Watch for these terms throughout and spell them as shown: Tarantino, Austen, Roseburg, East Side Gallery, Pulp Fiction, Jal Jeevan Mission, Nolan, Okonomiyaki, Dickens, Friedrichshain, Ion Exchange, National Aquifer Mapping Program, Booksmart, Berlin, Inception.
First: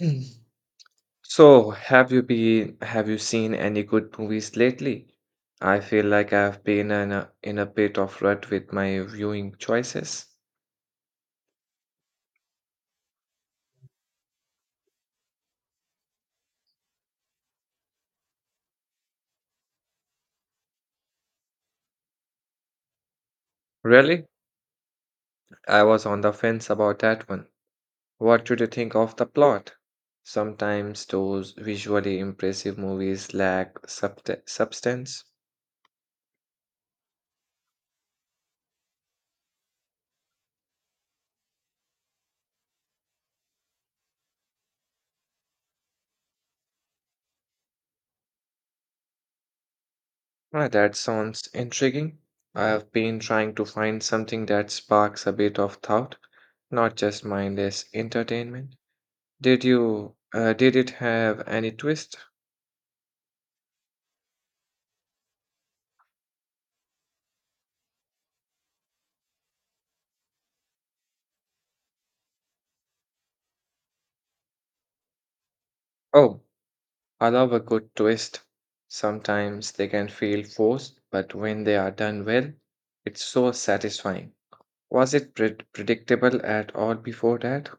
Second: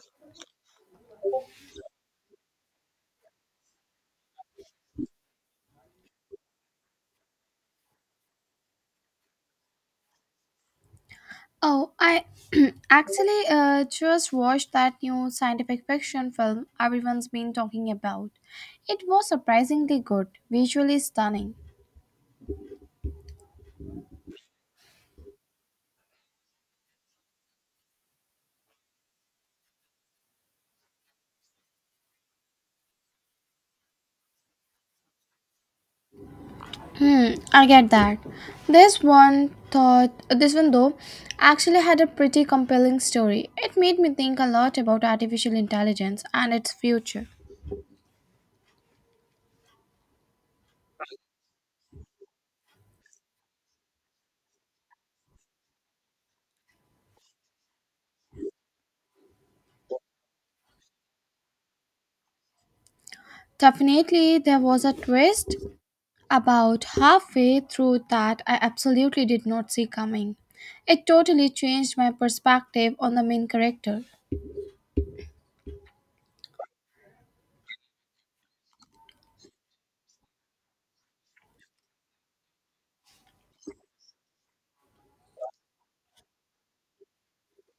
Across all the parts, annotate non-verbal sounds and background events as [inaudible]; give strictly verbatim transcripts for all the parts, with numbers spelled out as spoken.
Mm. So, have you been have you seen any good movies lately? I feel like I've been in a, in a bit of rut with my viewing choices. Oh, I [clears throat] actually uh, just watched that new scientific fiction film everyone's been talking about. It was surprisingly good, visually stunning. Really? I was on the fence about that one. What did you think of the plot? Sometimes those visually impressive movies lack subte- substance. Hmm, I get that. This one thought this one though actually had a pretty compelling story. It made me think a lot about artificial intelligence and its future. Ah, that sounds intriguing. I've been trying to find something that sparks a bit of thought, not just mindless entertainment. Did you uh, did it have any twist? Definitely there was a twist, about halfway through that, I absolutely did not see coming. It totally changed my perspective on the main character. Oh, I love a good twist. Sometimes they can feel forced, but when they are done well, it's so satisfying. Was it pred predictable at all before that?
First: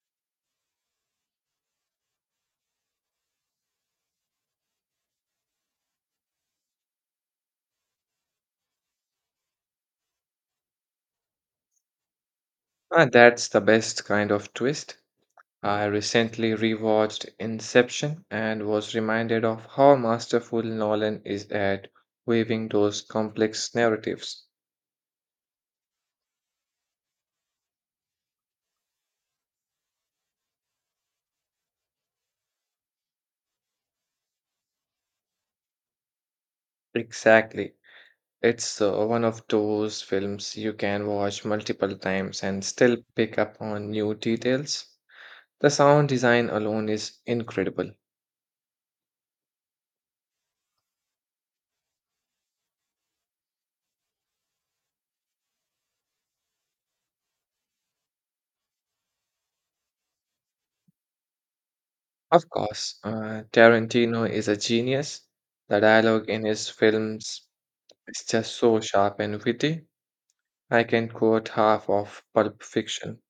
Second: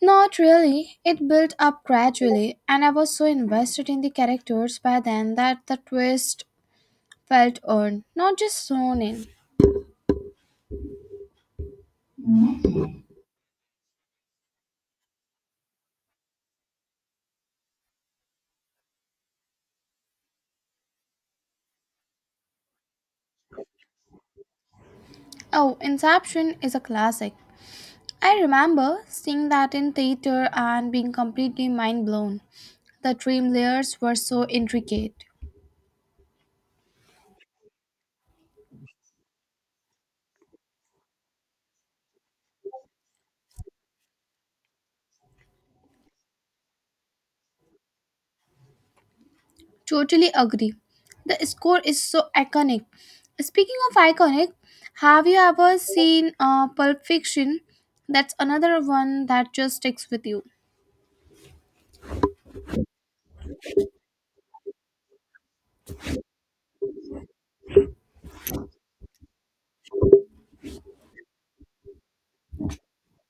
Not really, it built up gradually, and I was so invested in the characters by then that the twist felt earned, not just thrown in. Ah, that's the best kind of twist. I recently rewatched Inception and was reminded of how masterful Nolan is at weaving those complex narratives. Oh, Inception is a classic. I remember seeing that in theater and being completely mind blown. The dream layers were so intricate. Exactly. It's uh, one of those films you can watch multiple times and still pick up on new details. The sound design alone is incredible. Totally agree. The score is so iconic. Speaking of iconic, have you ever seen uh, Pulp Fiction? That's another one that just sticks with you. Of course, uh, Tarantino is a genius. The dialogue in his films is just so sharp and witty. I can quote half of Pulp Fiction.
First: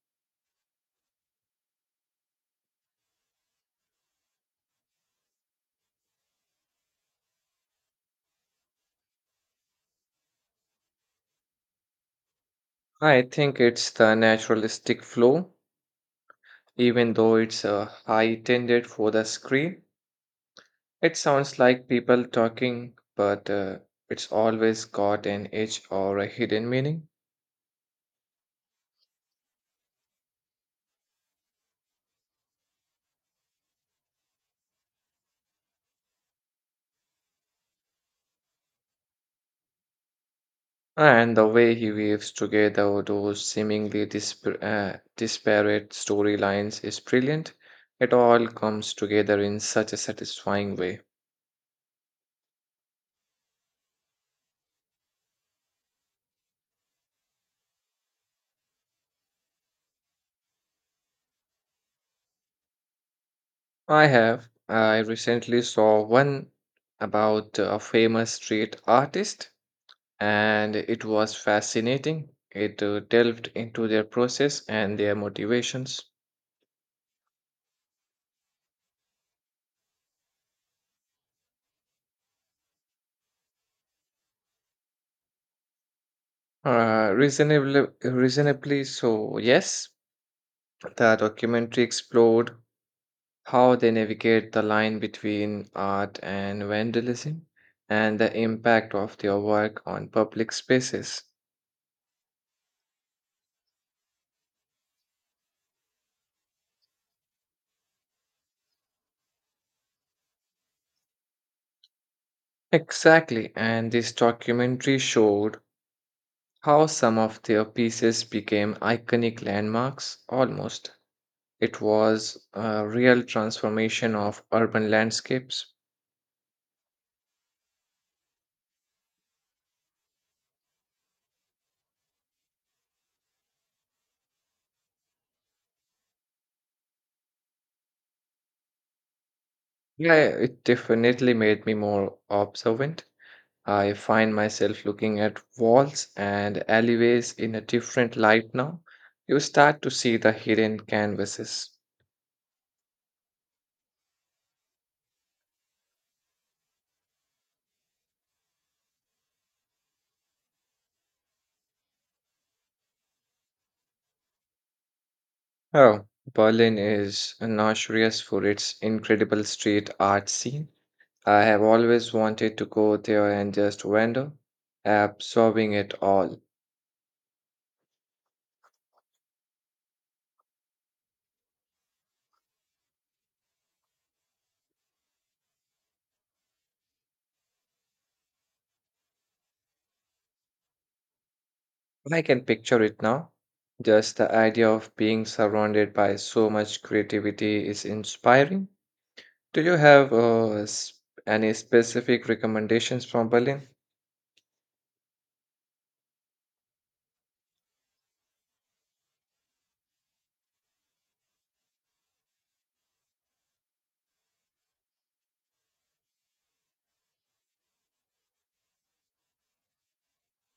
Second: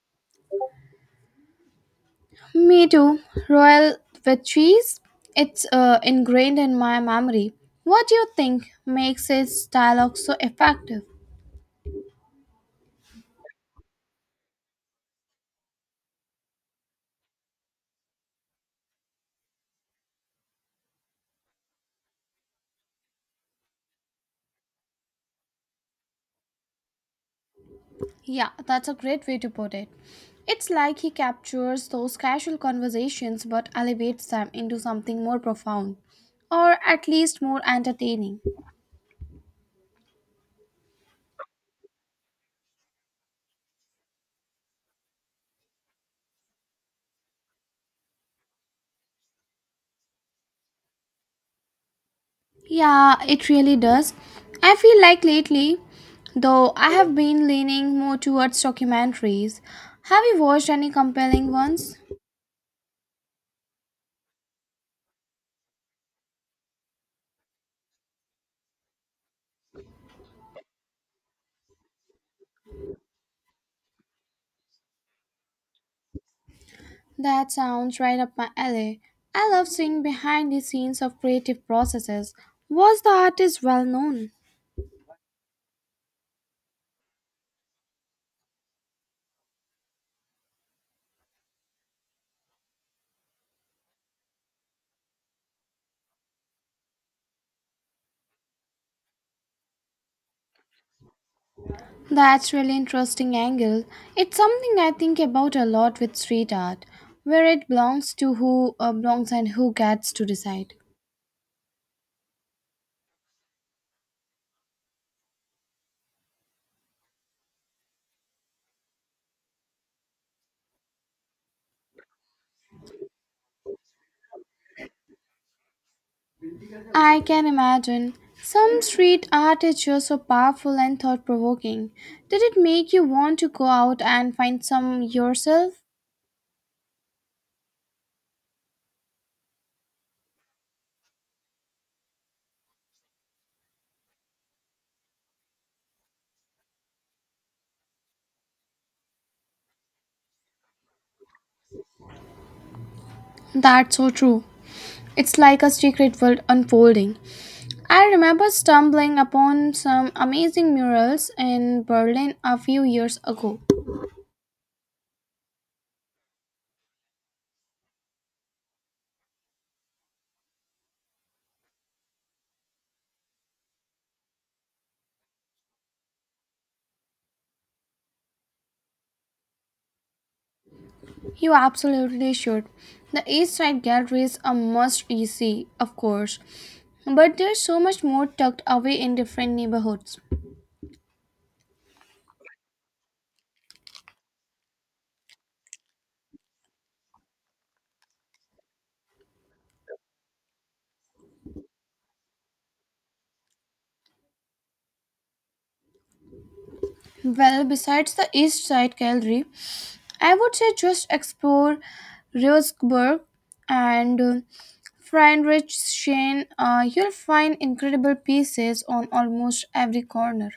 Me too. Royal with cheese. It's uh, ingrained in my memory. What do you think makes its dialogue so effective? I think it's the naturalistic flow, even though it's uh, high intended for the screen. It sounds like people talking, but uh, it's always got an edge or a hidden meaning. Yeah, that's a great way to put it. It's like he captures those casual conversations but elevates them into something more profound, or at least more entertaining. And the way he weaves together those seemingly dispar uh, disparate storylines is brilliant. It all comes together in such a satisfying way. Yeah, it really does. I feel like lately, though, I have been leaning more towards documentaries. Have you watched any compelling ones? I have. I recently saw one about a famous street artist, and it was fascinating. It uh, delved into their process and their motivations. That sounds right up my alley. I love seeing behind the scenes of creative processes. Was the artist well known? Uh, reasonably, reasonably so, yes. The documentary explored how they navigate the line between art and vandalism and the impact of their work on public spaces. That's really interesting angle. It's something I think about a lot with street art, where it belongs to who uh, belongs and who gets to decide. Exactly, and this documentary showed how some of their pieces became iconic landmarks almost. It was a real transformation of urban landscapes. I can imagine some street art is just so powerful and thought provoking. Did it make you want to go out and find some yourself? Yeah, it definitely made me more observant. I find myself looking at walls and alleyways in a different light now. You start to see the hidden canvases. That's so true. It's like a secret world unfolding. I remember stumbling upon some amazing murals in Berlin a few years ago. Oh, Berlin is notorious for its incredible street art scene. I have always wanted to go there and just wander, absorbing it all. You absolutely should. The East Side Gallery is a must you see, of course, but there's so much more tucked away in different neighborhoods. I can picture it now. Just the idea of being surrounded by so much creativity is inspiring. Do you have uh, s- any specific recommendations from Berlin? Well, besides the East Side Gallery, I would say just explore Roseburg and uh, Friedrichshain. Uh, you'll find incredible pieces on almost every corner.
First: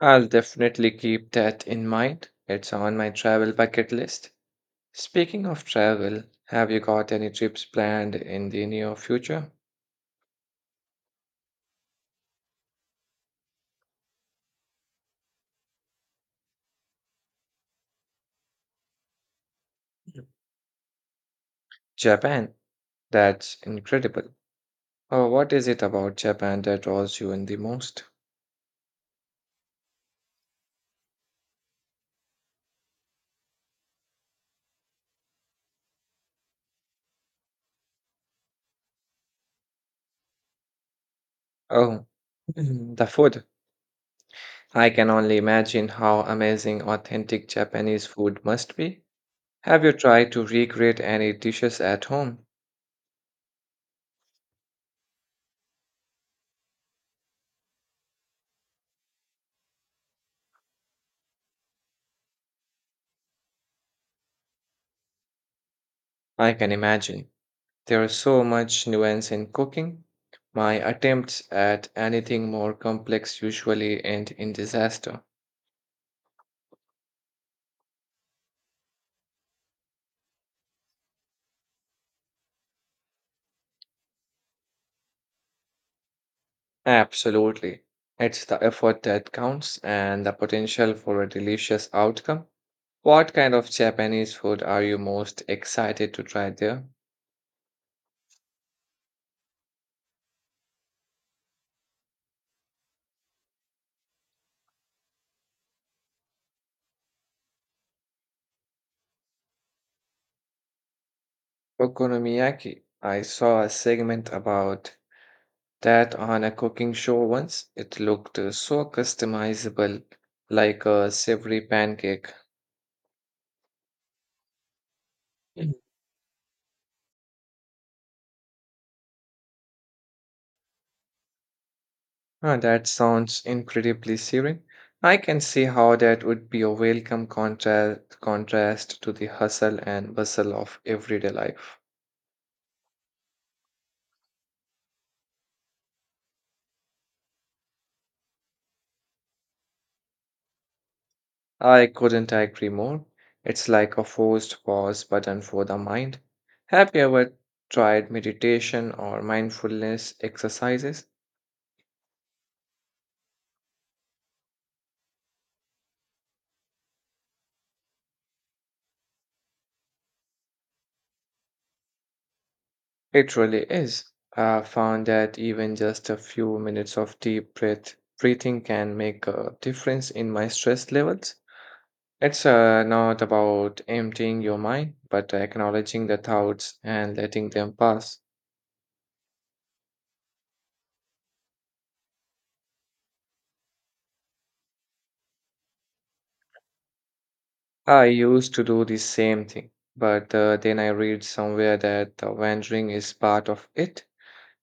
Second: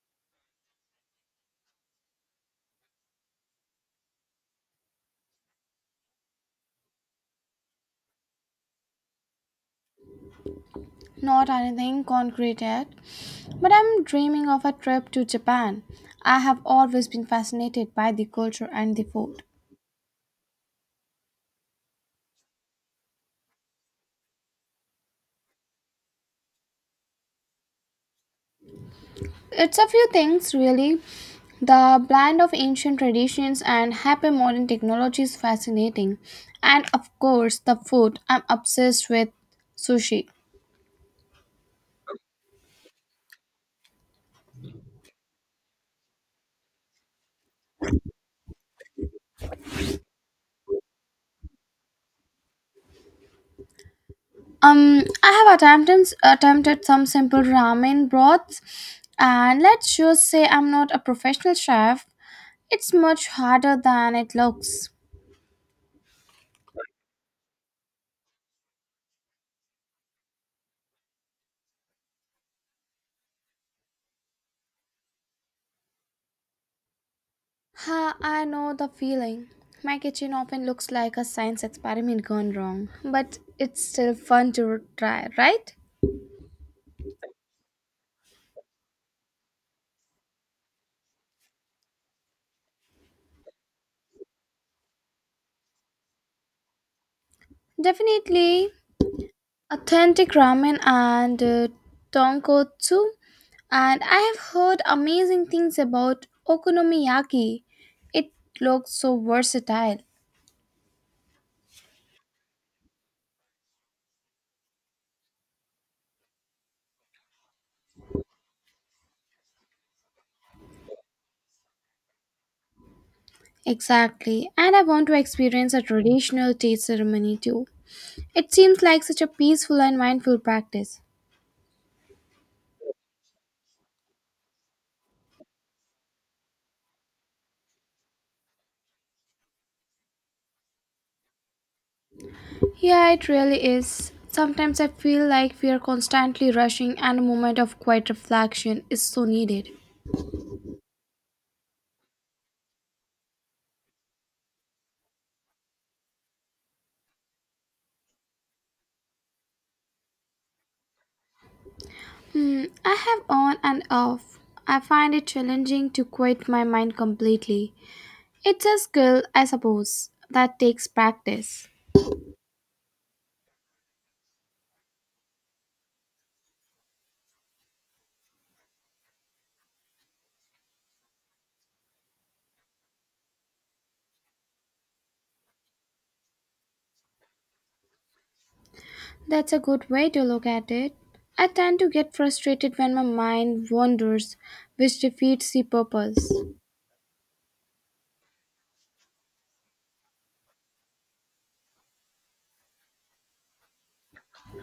I'll definitely keep that in mind. It's on my travel bucket list. Speaking of travel, have you got any trips planned in the near future? Not anything concrete yet, but I'm dreaming of a trip to Japan. I have always been fascinated by the culture and the food. Japan. That's incredible. Oh, what is it about Japan that draws you in the most? It's a few things, really. The blend of ancient traditions and hyper modern technology is fascinating. And of course, the food. I'm obsessed with sushi. Oh, [clears throat] the food. I can only imagine how amazing authentic Japanese food must be. Have you tried to recreate any dishes at home? Um, I have attempted attempted some simple ramen broths, and let's just say I'm not a professional chef. It's much harder than it looks. I can imagine. There is so much nuance in cooking. My attempts at anything more complex usually end in disaster. Ha, I know the feeling. My kitchen often looks like a science experiment gone wrong, but it's still fun to try, right? Absolutely. It's the effort that counts and the potential for a delicious outcome. What kind of Japanese food are you most excited to try there? Definitely authentic ramen and uh, tonkotsu. And I have heard amazing things about okonomiyaki. It looks so versatile. Okonomiyaki. I saw a segment about that on a cooking show once. It looked uh, so customizable, like a savory pancake. Exactly, and I want to experience a traditional tea ceremony too. It seems like such a peaceful and mindful practice. Ah, that sounds incredibly serene. I can see how that would be a welcome contrast contrast to the hustle and bustle of everyday life. Yeah, it really is. Sometimes I feel like we are constantly rushing, and a moment of quiet reflection is so needed. I couldn't agree more. It's like a forced pause button for the mind. Have you ever tried meditation or mindfulness exercises? Hmm, I have on and off. I find it challenging to quit my mind completely. It's a skill, I suppose, that takes practice. It really is. I found that even just a few minutes of deep breath breathing can make a difference in my stress levels. It's uh, not about emptying your mind, but acknowledging the thoughts and letting them pass. That's a good way to look at it. I tend to get frustrated when my mind wanders, which defeats the purpose. I used to do the same thing, but uh, then I read somewhere that uh, wandering is part of it,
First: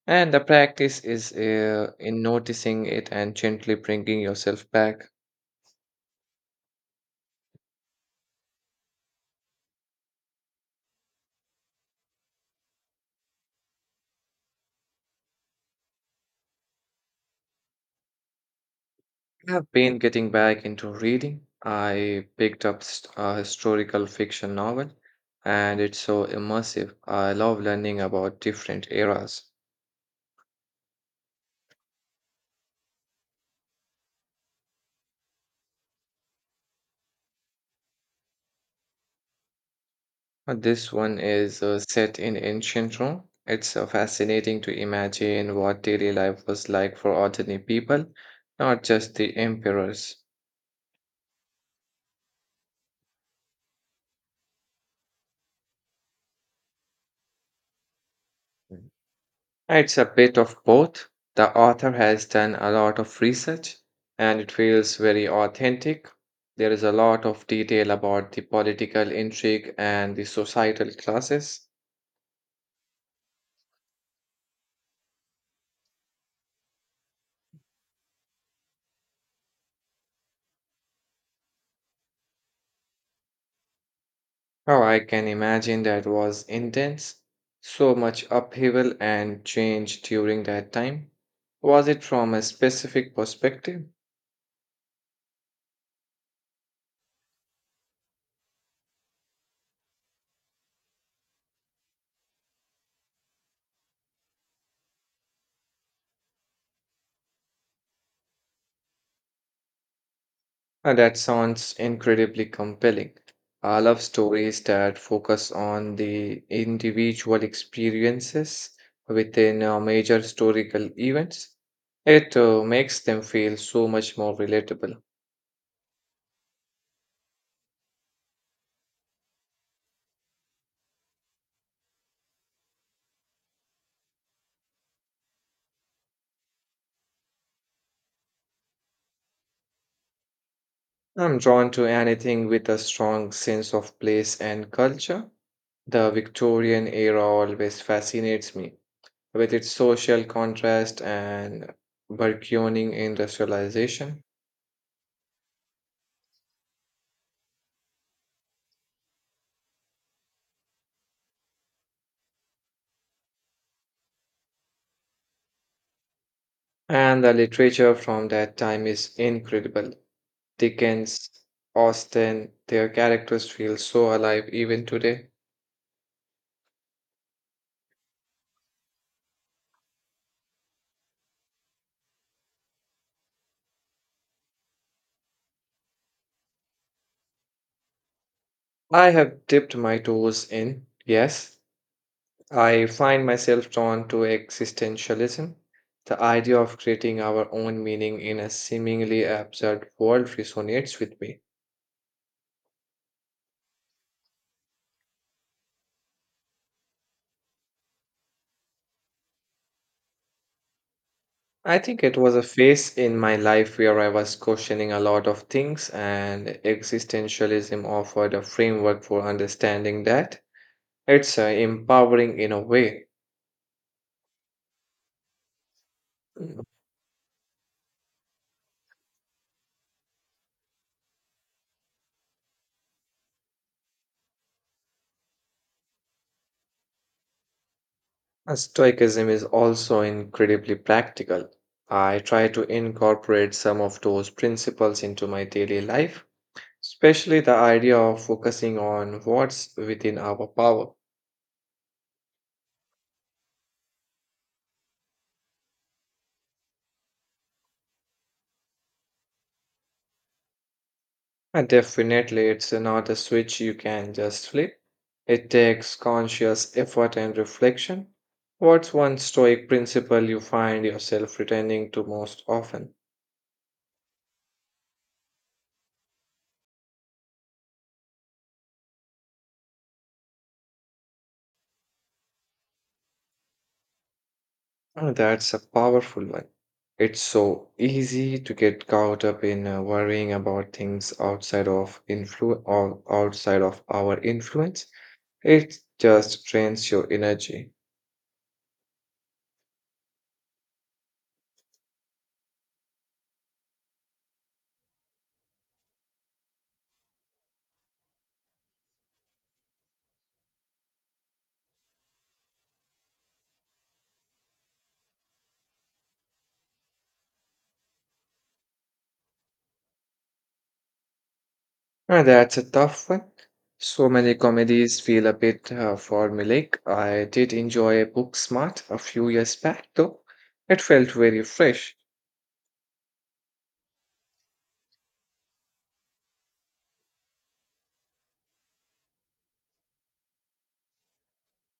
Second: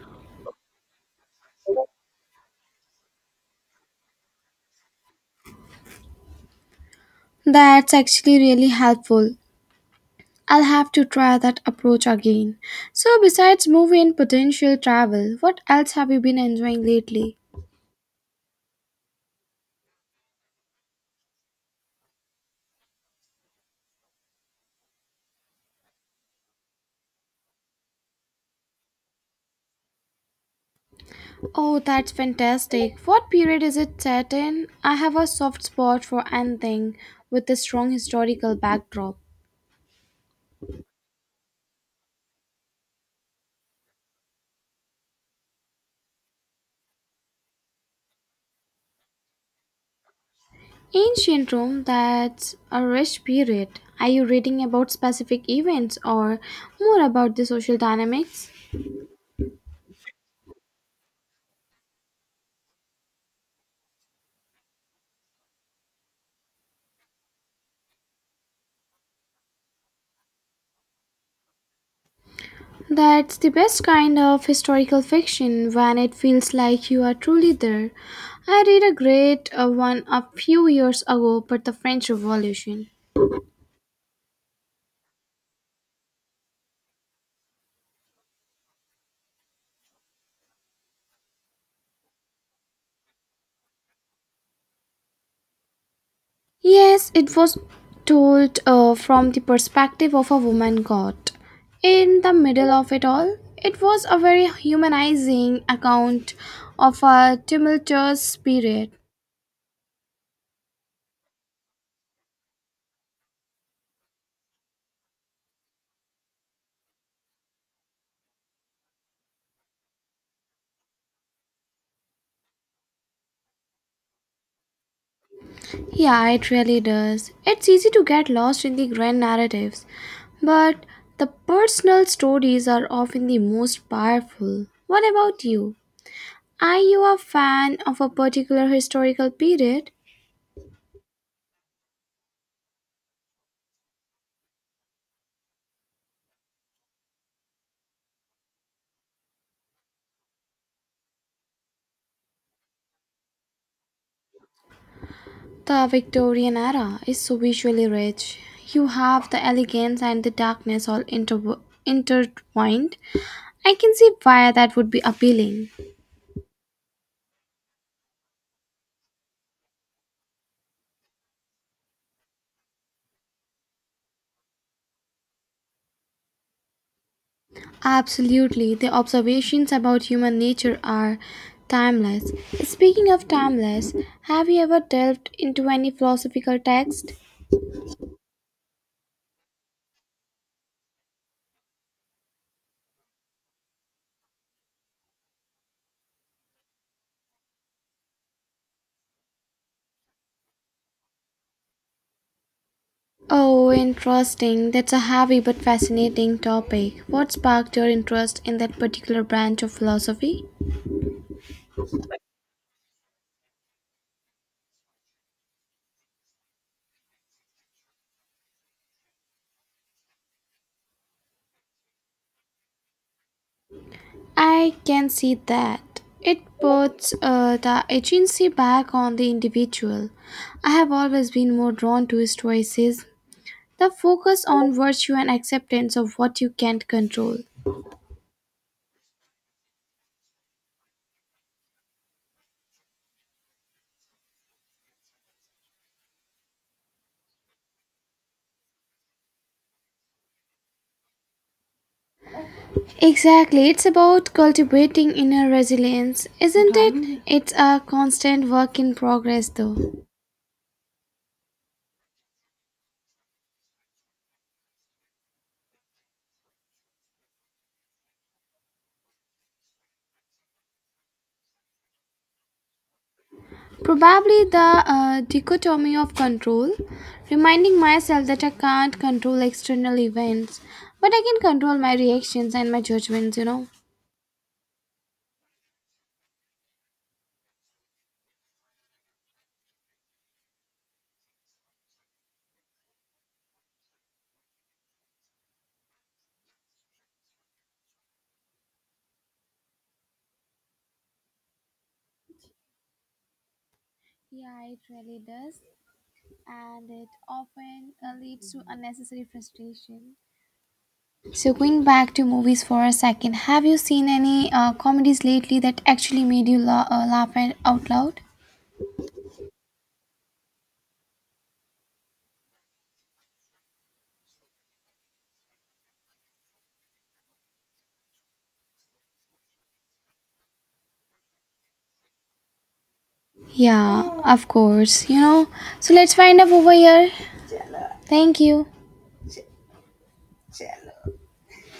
and the practice is uh, in noticing it and gently bringing yourself back. That's actually really helpful. I'll have to try that approach again. So, besides movie and potential travel, what else have you been enjoying lately? I've been getting back into reading. I picked up st- a historical fiction novel, and it's so immersive. I love learning about different eras. Oh, that's fantastic. What period is it set in? I have a soft spot for anything with a strong historical backdrop. Uh, This one is uh, set in ancient Rome. It's uh, fascinating to imagine what daily life was like for ordinary people, not just the emperors. Ancient Rome, that's a rich period. Are you reading about specific events or more about the social dynamics? It's a bit of both. The author has done a lot of research and it feels very authentic. There is a lot of detail about the political intrigue and the societal classes. That's the best kind of historical fiction when it feels like you are truly there. I read a great uh, one a few years ago, but the French Revolution. Oh, I can imagine that was intense. So much upheaval and change during that time. Was it from a specific perspective? Yes, it was told uh, from the perspective of a woman god. In the middle of it all, it was a very humanizing account of a tumultuous period. Uh, that sounds incredibly compelling. I love stories that focus on the individual experiences within uh, major historical events. It uh, makes them feel so much more relatable. Yeah, it really does. It's easy to get lost in the grand narratives, but the personal stories are often the most powerful. What about you? Are you a fan of a particular historical period? I'm drawn to anything with a strong sense of place and culture. The Victorian era always fascinates me, with its social contrast and burgeoning industrialization. The Victorian era is so visually rich. You have the elegance and the darkness all inter- intertwined. I can see why that would be appealing. And the literature from that time is incredible. Dickens, Austen, their characters feel so alive even today. Absolutely, the observations about human nature are timeless. Speaking of timeless, have you ever delved into any philosophical text? I have dipped my toes in, yes. I find myself drawn to existentialism, the idea of creating our own meaning in a seemingly absurd world resonates with me. Oh, interesting. That's a heavy but fascinating topic. What sparked your interest in that particular branch of philosophy? I think it was a phase in my life where I was questioning a lot of things, and existentialism offered a framework for understanding that. It's uh, empowering in a way. I can see that. It Mm. puts uh, the agency back on the individual. I have always been more drawn to stoicism, the focus on virtue and acceptance of what you can't control. Uh, Stoicism is also incredibly practical. I try to incorporate some of those principles into my daily life, especially the idea of focusing on what's within our power. Exactly, it's about cultivating inner resilience, isn't it? It's a constant work in progress, though. And definitely, it's not a switch you can just flip. It takes conscious effort and reflection. What's one stoic principle you find yourself returning to most often? Probably the uh, dichotomy of control, reminding myself that I can't control external events, but I can control my reactions and my judgments, you know. Oh, that's a powerful one. It's so easy to get caught up in uh, worrying about things outside of influ- or outside of our influence. It just drains your energy. Yeah, it really does, and it often uh, leads to unnecessary frustration. So, going back to movies for a second, have you seen any uh, comedies lately that actually made you la- uh, laugh and- out loud? Uh, that's a tough one. So many comedies feel a bit uh, formulaic. I did enjoy Booksmart a few years back, though. It felt very fresh. Yeah, of course, you know. So let's wind up over here. Thank you.